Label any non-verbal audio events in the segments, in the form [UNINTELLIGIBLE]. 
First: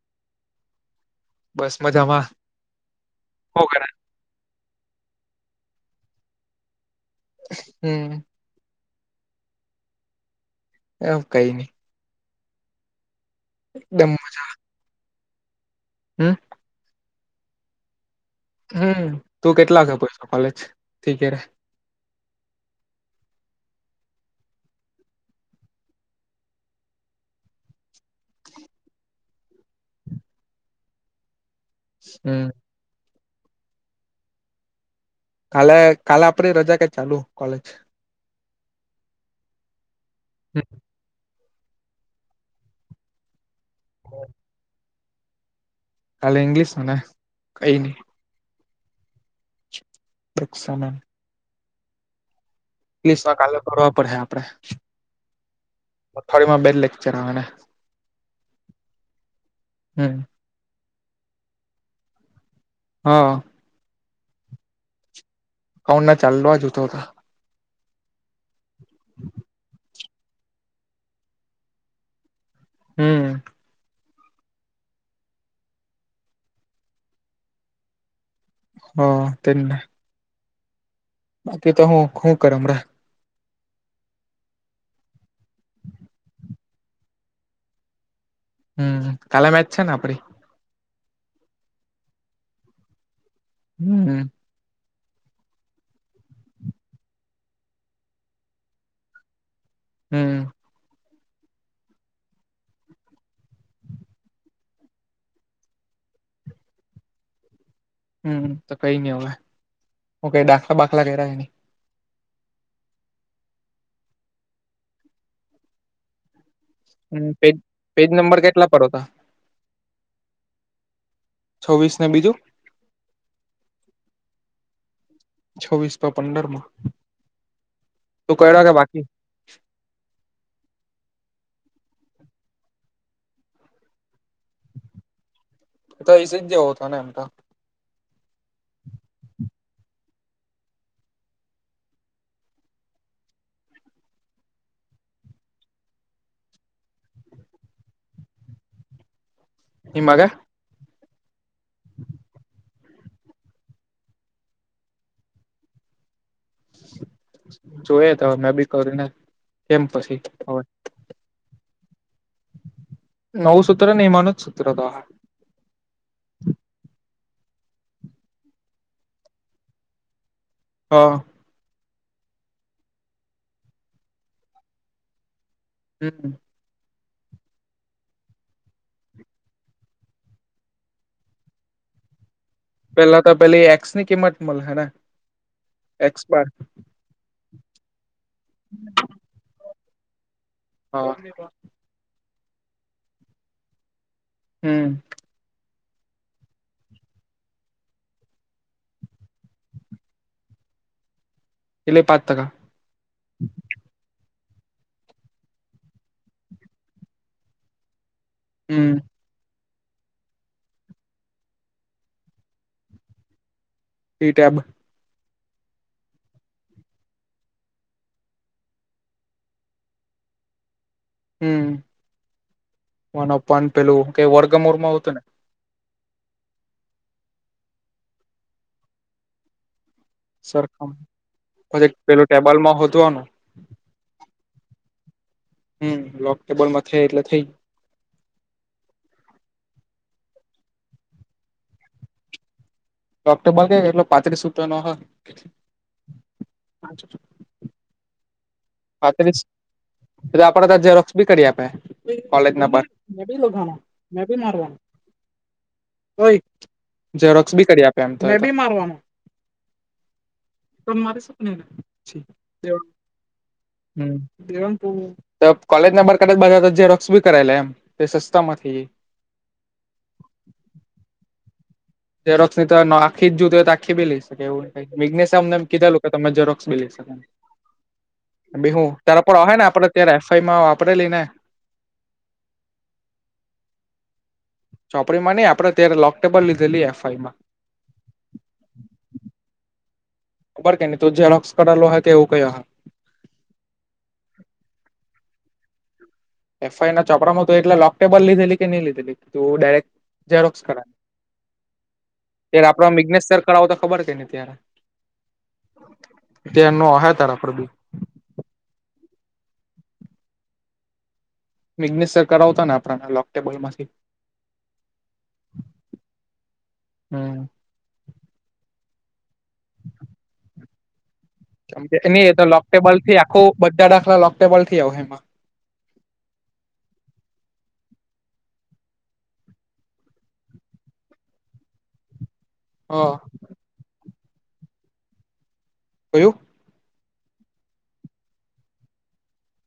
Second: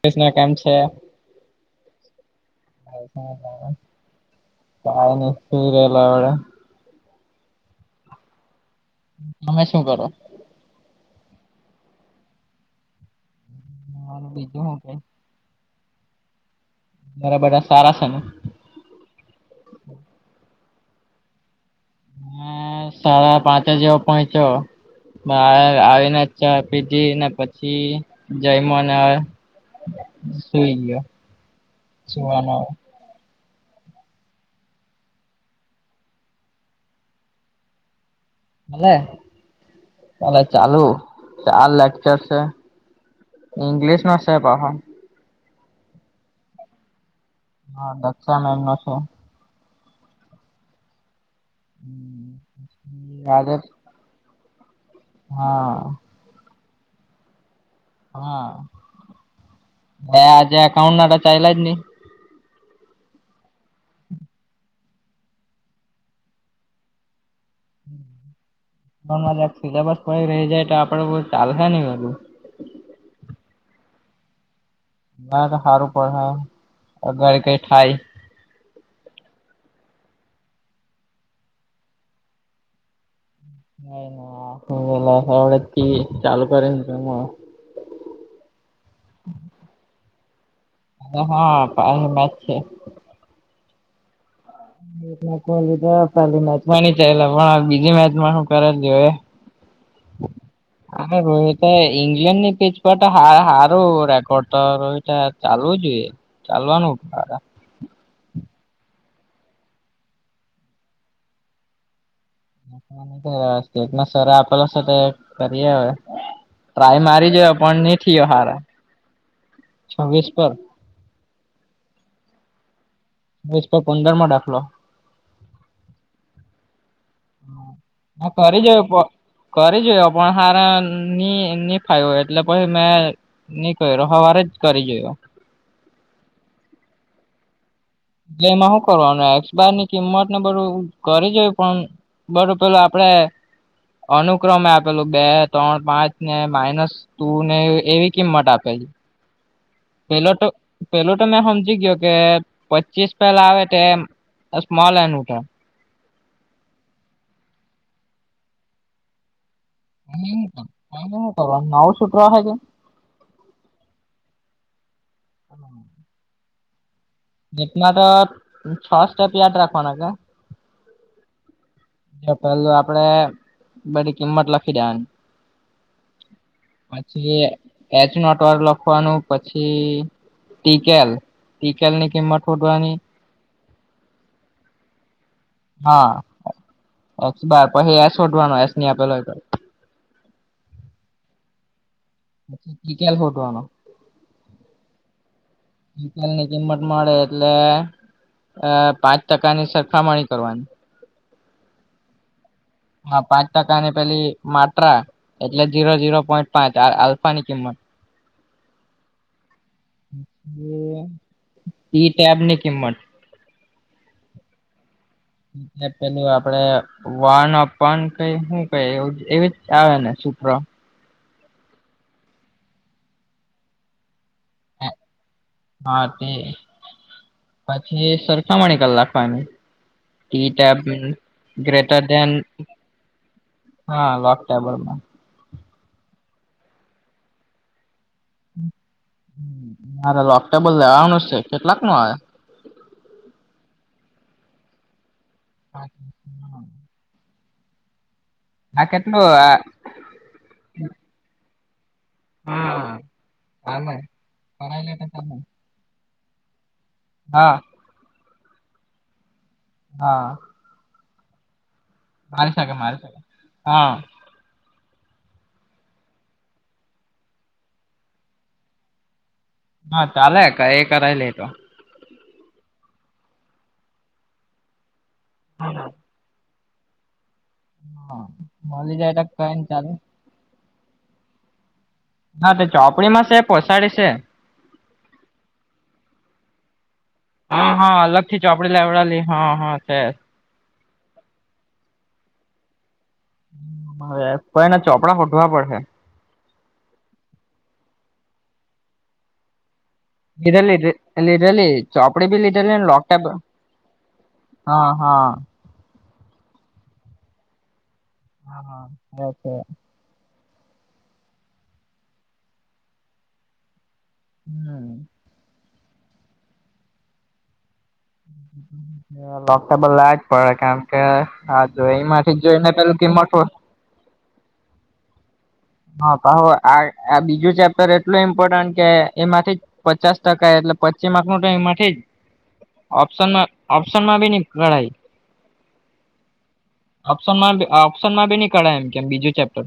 કૃષ્ણા કેમ છે? બસ મજામાં હુ કરે ખાવાનું કંઇ વેલા આવડા. હમ. તમે શું કરો? એમ કઈ નહી. એકદમ હા, બીજું હું કઈ. હમ. મારા બધા સારા છે ને? હમ તું કેટલાખે કોલેજ થી કે રે. હા, સાડા પાંચ જેવો પહોંચ્યો. બાર આવીને, ચા પીધી ને, પછી જઈમનો. સુઈ ગયો હમ સુવાનો. કાલે, કાલે આપડી રજા કે, ચાલુ કોલેજ. હમ ચાલુ, ચાલે લેકચર છે. ઇંગ્લીિશનો સે પાહો. કાલે ઈંગ્લિશ મને હા, દક્ષા મેમ નો છે. દક્ષા મેમ. લીસમાં આજે કાલે ભરવા પડે આપડે. હા. અથવાડિમાં બે જ લેક્ચર આવે ને. હા, હમ આજે એકાઉન્ટ તો ચાલ્યા જ નહી. હા. [UNINTELLIGIBLE] સિલેબસ કોઈ રહી જાય તો, આપડે કો ચાલશે નહી બધું. હમ. ના તો હારુ પડે, અગાળ કઈ થાય. હ, તેને બાકી તો હું હું કરે હમણાં? ના ના ચાલુ કરેન છે [UNINTELLIGIBLE] હમ, કાલે મેચ છે ને આપડી. હા, પાયે મેચ છે. હમ. મેચ લીધો, પેલી મેચ ચલા પણ બીજી મેચમાં કરે જો એ હમ [INAUDIBLE] હા રો તો, ઈંગ્લેન્ડ ની પેચ સારું રેકોર્ડ તો, રો ચાલવું જ હોય. ચાલવાનું. હમ, તો કઈ નહી હોવ. હ, કઈ દાખલા બાખલા ક ન [UNINTELLIGIBLE] સ્ટેટમાં સર આપેલો છે, કરીએ હવે. ટ્રાય હમ મારી પેજ જોયો પણ ની પેજ થયો નંબર હારા કેટલા પર હતા છવ્વીસ પર. છવીશ ને બીજું? [UNINTELLIGIBLE] પંદર મો દાખલો. છવ્વીસમા પંદરમાં. હ હ ઘરે જઈએ કરી જોયો પણ, હારા ની ની ફાયવુ એટલે પછી મેં.... ની કર્યો સવારે જ કરી જોયો. તો એ [UNINTELLIGIBLE] હતો તો એટલે એમાં શું કરવાનું? એક્સપાયર ની કિંમત ને બધું કરી જોયુ પણ, બરો પેલું આપડે અનુક્રમે આપેલું બે ત્રણ પાંચ ને માઇનસ. તુંને એવી કિંમત આપે. એમાં કે પેલો તો પેલો તો મેં સમજી ગયો કે, પચીસ પેલા આવે તો સ્મોલ એન મુકવો. જોય તો હવે મેં બી કરીને. કેમ પછી આનું હવે શું કરવાનું નવું સુત્ર છે. [UNINTELLIGIBLE] નવું સૂત્ર નય. એમાનું જ સૂત્ર તો. [INAUDIBLE] એેકમાં તો છ સ્ટેપ યાદ રાખવાના છે. તો. પેલું આપડે બધી કિંમત લખી દેવાની. હમ્મ. પછી એચનો ટર લખવાનું પછી. ટીકેલ ટિકેલ ની કિંમત શોધવાની. પેલા તો પેલી એક્સ ની કિંમત મળ હેને હા એક્સ બાર. એક્સ બાર પછી આ શોધવાનું એક્સ નિ આપે લ હોય તો. ઓકે. ટીકેલ શોધવાનો. હમ્મ. ટીકેલની કિંમત મળે એટલે.... અ પાંચ ટકાની સરખામણી કરવાની. એટલે પાંચ ટકા. હા પાંચ ટકાની પેલી માત્રા એટલે જીરો જીરો પોઈન્ટ પાંચ આલ્ફા ની કિંમત. હમ્મ. ઈ-ટેબ ની કિંમત. ઈ-ટેબ. એ પેલું આપડે. વાન અપન કઈ શું કઈ? એવી જ આવે ને સુપરા. હમ્મ વન અપોન પેલું કઈ વર્ગમૂળ ઉતરે. [UNINTELLIGIBLE] હતું ને હા તે પછી સરખામણી કર નાખાવાની. ઈ-ટેબ સરખમ પછી ગ્રેટર પેલું ધેન. ટેબલમાં હોદવાનું હા લોક [UNINTELLIGIBLE] હમ લોક ટેબલમાં છે એટલે થઈ જાય. મારે લોક ટેબલ લેવાનું છે. કેટલાક નું આવે? લોક ટેબલ એટલે પાંત્રીસ રુપીયાનુ છે. [INAUDIBLE] આચ આ કેટલું પાંત્રીસ પેલો આપડે ત્યાં ઝેરોક્ષ બી કરી આપે. કોલેજ ના હા હાલે પણ. કરાઈ લે તમે ઝેરોક્ષ હા બી કરી આપે એમ તો એ તો. હા. પણ મારે છે ને. મારી શકે મારી શકે. હા હમ્મ. તો કીઓ તો કોલેજ નંબર કદાચ ઝેરોક્ષ કરેલા એમ તે સસ્તામાં થી. હા કાલે એ કરાય લે એ તો. જેેરોક્સ ની તોખી જ જોય હો તો આખી લઈ શકે એવું મે્નેશિમ ને કીધેલું તમે જરોક્ષ બી લઈ શકું હા ને બહુ મળી જાય ત્યારે તો પા કઈ આહે ને આપડે ચાલે ત્યાં રેસ્ટ ફાઈલ માં વાપરેલી ને હા તો ચોપડીમાં છે પોસાડી છે. ચોપડી માં નઈ આપદે ત્યારે લોક ટેબલ લીધેલી એફ આઈ માં. હા હા અલગથી ચોપડી લાવડલી હા હા છે. ખબર કે નને ઝેરોક્ષ કરેલો હોય એવું કયો હ. પણ એને ચોપડા હોધવા પડશે. એફ આઈ આ ચોપડામાં હતુ એટલા લોક ટેબલ લીધેલી કે નહી લીધેલી તો ડાયરેક્ટ ઝેરોક્ષ કરાવ, લીધેલી લીધેલી ચોપડી બી ત્યારે લીધેલી આપડે ને લોકટેબ મિઘ્નેશ સર કરાવો તો ખબર હે કે ને ત્યારે હા હા ત એનો વહાય તારા આપણે બી. હા ઓકે. મિગનેશ સર કરાવતા ને આપડા ને લોકટેબલ માંથી હમ્મ. હમ્મ. આ લોગ ટેબલ લાએજ પડે કારણ કે હા કેમ જો કે ની એમાંથી જોઈને લોકટેબલ પેલું થી કિંમત આખું બધા દાખલા લોકટેબલ થી આવે એમાં. હા પાહો આ બીજું ચેપ્ટર એટલું ઇમ્પોર્ટન્ટ કે એમાંથી પચાસ ટકા એટલે પચી માર્ક નુ ટઈ એમાં થી જ હા ઓપ્શનમાં હોય ઓપ્શનમાંબી નહી ગણાય. એવું ઓપ્શનમાન અહ ઓપ્શનમાં બી નહી કઠાય એમ કેમ બીજું ચેપ્ટર.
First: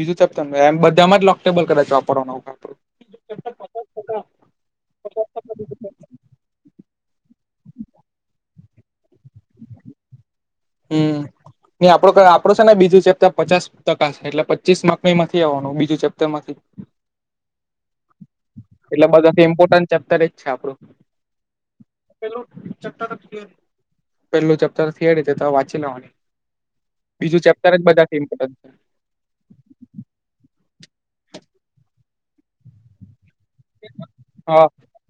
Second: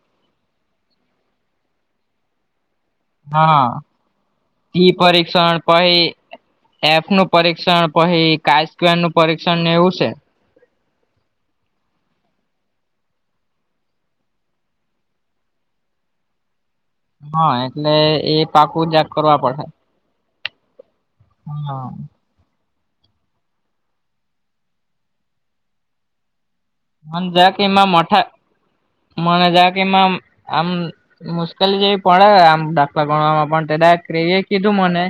બીજું ચેપટર ત એમ બધામાં જ લોકટેબલ કદાચ વાપરવાનો આવે કાકતો. હા ઈ પરીક્ષણ પહી એફ નું પરીક્ષણ પહી કાય સ્કવેર નું પરીક્ષણ એવું છે. હમ્મ ને આપડો કે આપડો છે ને બીજું ચેપ્ટર પચાસ ટકા શે એટલે પચીસ માર્ક નુ એમાં થી આવવાનું બીજું ચેપ્ટર માંથી. હા એટલે એ પાકુ જાગ કરવા પડે. ચેપ્તર જ છે આપડું. હા. પહેલું ચેપ્ટર થિયરી છે તો વાંચી લેવાની. મને બીજું જરાક ચેપ્ટર જ એમાં બધાથી મઠા ઇમ્પોર્ટન્ટ મને જ કે એમાં આમ મુશ્કેલી જેવી પડે આમ દાખલા ગણવામાં પણ તે ડાયરેક્ટ ક એ હા કીધું મને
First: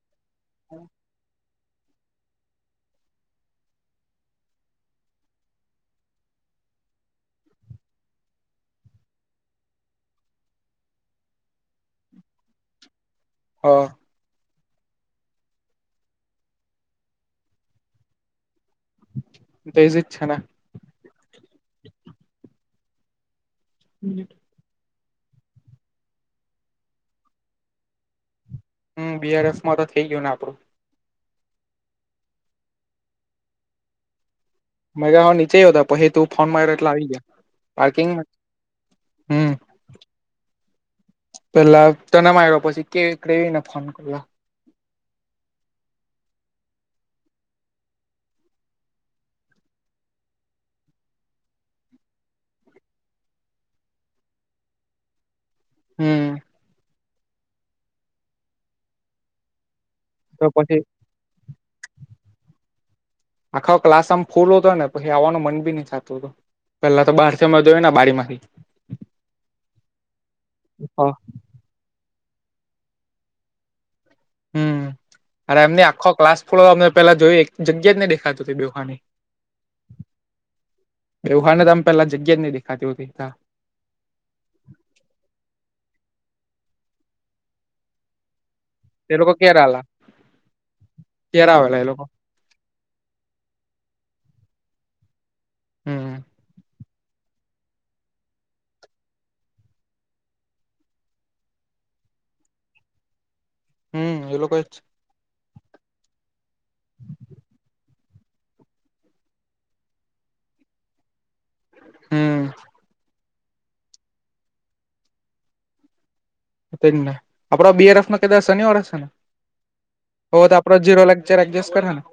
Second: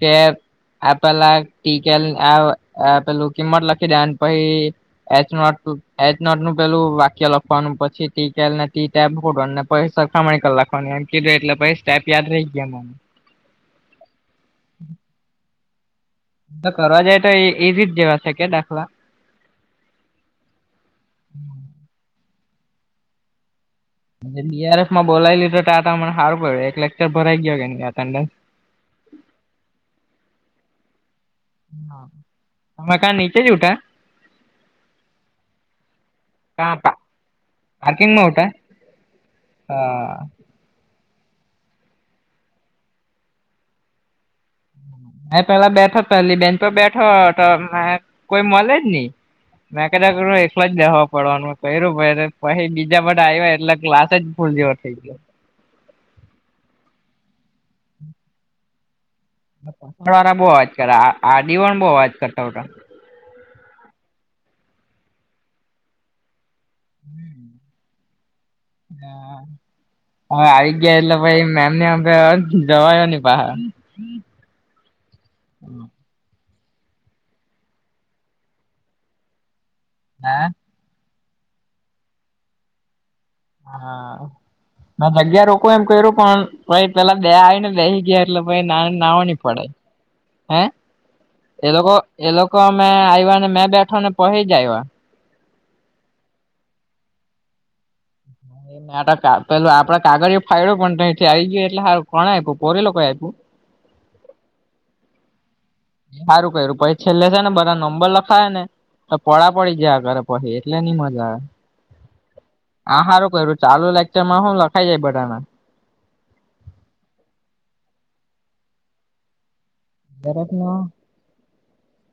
કે આ પેલા ટીકેલ આ પેલું કિંમત લખી દેવાની પહી- એચ નોટ એચ નોટ નું પેલું વાક્ય લખવાનું પછી ટી ટેલ અને ટી ટેબ [UNINTELLIGIBLE] પ સરખામણી કર નાખવાની એમ કીધું એટલે પછી સ્ટેપ યાદ રહી ગયા મને અ કરવા જાય તો એ ઈઝીજ જેવા છે કે દાખલા તે ઈઝી જ છે ને હમ. બડીઆરએફમાં બોલાઇ લીધો તો આ મને સારું પડ એક લેક્ચર ભરાઈ ગયો અટેન્ડન્સ હમ બીઆરએફમાં તો થઇ ગયું ને આપડું. તમે કા નીચે જ ઉઠા. મ નીચે યોતા પછી તું ફોન માર કા એટલે આવી ગયા પાર્કિંગમાં હમ હા. પેલા તને માર્યો પછી કેવીને ફોન કર્યો. હ મે પેલા બેઠો પેહલી બેન્ચ પર બેઠો હતો કોઈ મળે જ નહી. મેં કદાચ એકલો બેહવા પડવાનું હતું કયરુ પછી બીજા બધા આયવા એટલે ક્લાસ જ ફૂલ જેવા થઈ ગયો. હમ. પર વાળા બહુ તો અવાજ પછી કર આડીવાણ બહુ અવાજ કરતા હતા. આખો ક્લાસ આમ ફૂલ હતો ને પછી આવવાનું મન બી નહી થતું હતું. પેહલા તો બહારથી અમે જોઈએ ને બારી માંથી હા હવે આવી ગયા એટલે ભાઈ મેમને હામ જવાયો નહી બહાર હમ અરે નય આખો ક્લાસ ફુલ અમે પહેલાં જોયેલી એક જગ્યા જ ને દેખાતી હતી બેહવાની હા. બેહવાની આમ પેલા જગ્યા જ નહીં દેખાતી હોતી હા ના જગ્યા રોકું એમ કર્યું પણ એમાં પહેલાં બે આવીને બેસી ગયા એટલે ના એ નાહવા લોકો નય ક્યારે પડાય આલા હે એ લોકો એ લોકો અમે આવ્યા ને મેં બેઠા ને પહી જ આવ્યા હમ. પેલું આપણે કાગળિયુ ફાડ્યું પણ તઈથી આવી ગયું એટલે સારું કો આપ્યું, પછી લોકો આપ્યું હા, એ લોકો જ સારું કર્યું પછી છેલ્લે છે ને બધા નંબર લખ ખાયા ને તો પોળા પડી ગયા આગળ પછી એટલે નય મજા આવે. હમ આ સારું કર્યું ચાલુ લેક્ચરમાં હું લખાઈ જાય બધાને તે જ ને આપણો બીઆરએફનો કદાચ શનિવાર હશે ને? હવે દરેક તો આપડો ઝીરો લેક્ચર એડજસ્ટ કરે હે ને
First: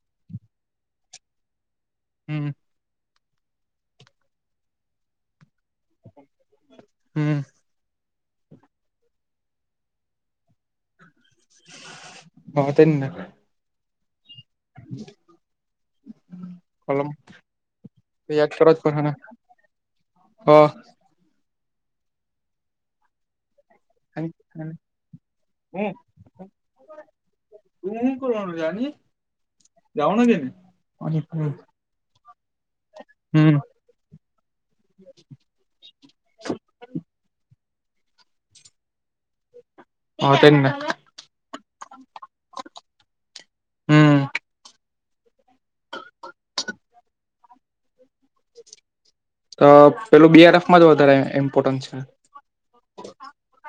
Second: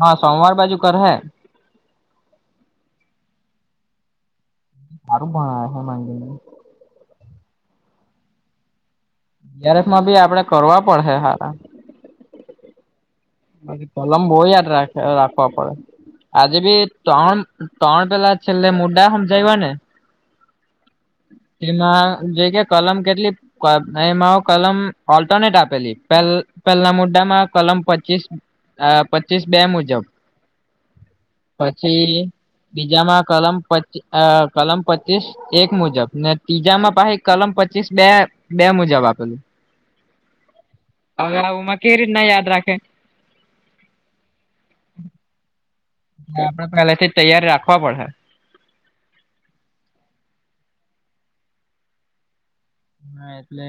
હા સોમવાર બાજુ હે. હમ. સારું ભણાવે છે [UNINTELLIGIBLE] હમ. બીઆરએફમાં બી આપણે કરવા પડે હે સારાં. હા તે કલમ બોવ યાદ રાખે રાખવા પડે. આજે બી ત્રણ-ત્રણ પેલા છેલ્લે મુદા હમજાવ્યા ને હ. એમાં જે કે કલમ કેટલી? [UNINTELLIGIBLE] ને એમાંઓ કલમ ઓલ્ટરનેટ આપેલી. પહેલ પહેલાં મુદ્દામાં કલમ પચીસ આ પચીસ બે મુજબ. પછી બીજામાં હમ કલમ પચ, અહ કલમ પચીસ એક મુજબ, ને તીજામાં પાહી કલમ પચીસ, બે-બે મુજબ આપેલું. હા તેજ ને. હવે આ ઓમાં કેવી રીતના યાદ રાખે? હમ [INAUDIBLE] ને આપણે પહેલેથી જ તૈયારી રાખવા પડહે. તો પહેલું બી આર એફમાં જ વધારે ઇમ્પોર્ટન્ટ છે. હા એટલે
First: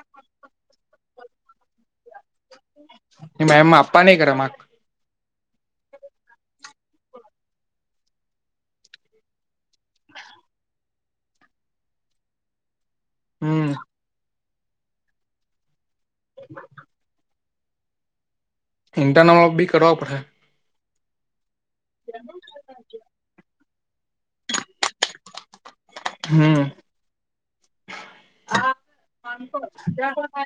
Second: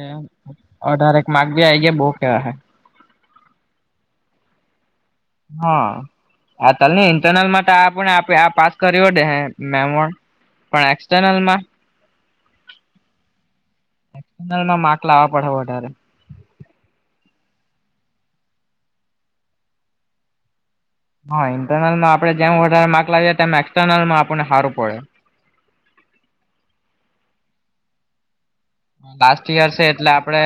અઢારેક માર્ક ભી આવી ગયા, બહુ કહેવા હે. એ મેમમાં આપવા ની [UNINTELLIGIBLE] હા. આ તને ઇન્ટરનલમાં તો આ આપણે આ [UNINTELLIGIBLE] પાસ કર્યો દેહે. [UNINTELLIGIBLE] પણ એક્સટર્નલમાં હમ્મ. એક્સટર્નલમાં માર્ક લાવવા પડહે વધારે. [INAUDIBLE] ઇન્ટરનલ [UNINTELLIGIBLE] બી કરવો પડહે. હા, ઇન્ટરનલમાં આપણે જેમ વધારે માર્ક લાવીએ, તેમ એક્સટર્નલમાં આપણને હારું પડે. હમ્મ. લાસ્ટ યર છે એટલે આપણે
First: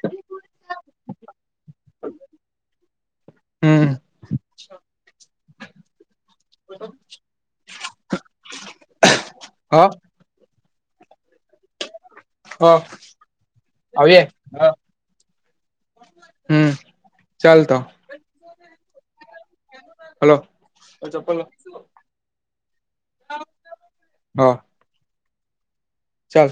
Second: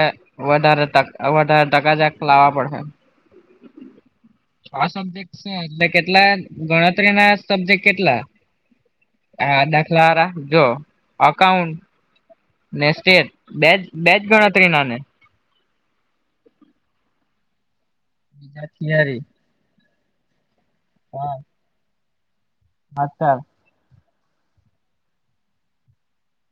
વધારે ટક વધારે ટકા જેક લાવવા પડહે. હમ્મ. આ સબ્જેક્ટ છે એટલે કેટલા ગણતરીના સબ્જેક્ટ કેટલા? આ હ દાખલાવાળા. જો એકાઉન્ટ હા. સ્ટેટ, બેજ-બેજ ગણતરી ના ને? હમ્મ. ચાલ તો. બીજા થિયરી. હલો. અચ્છા. હા. ચાલ.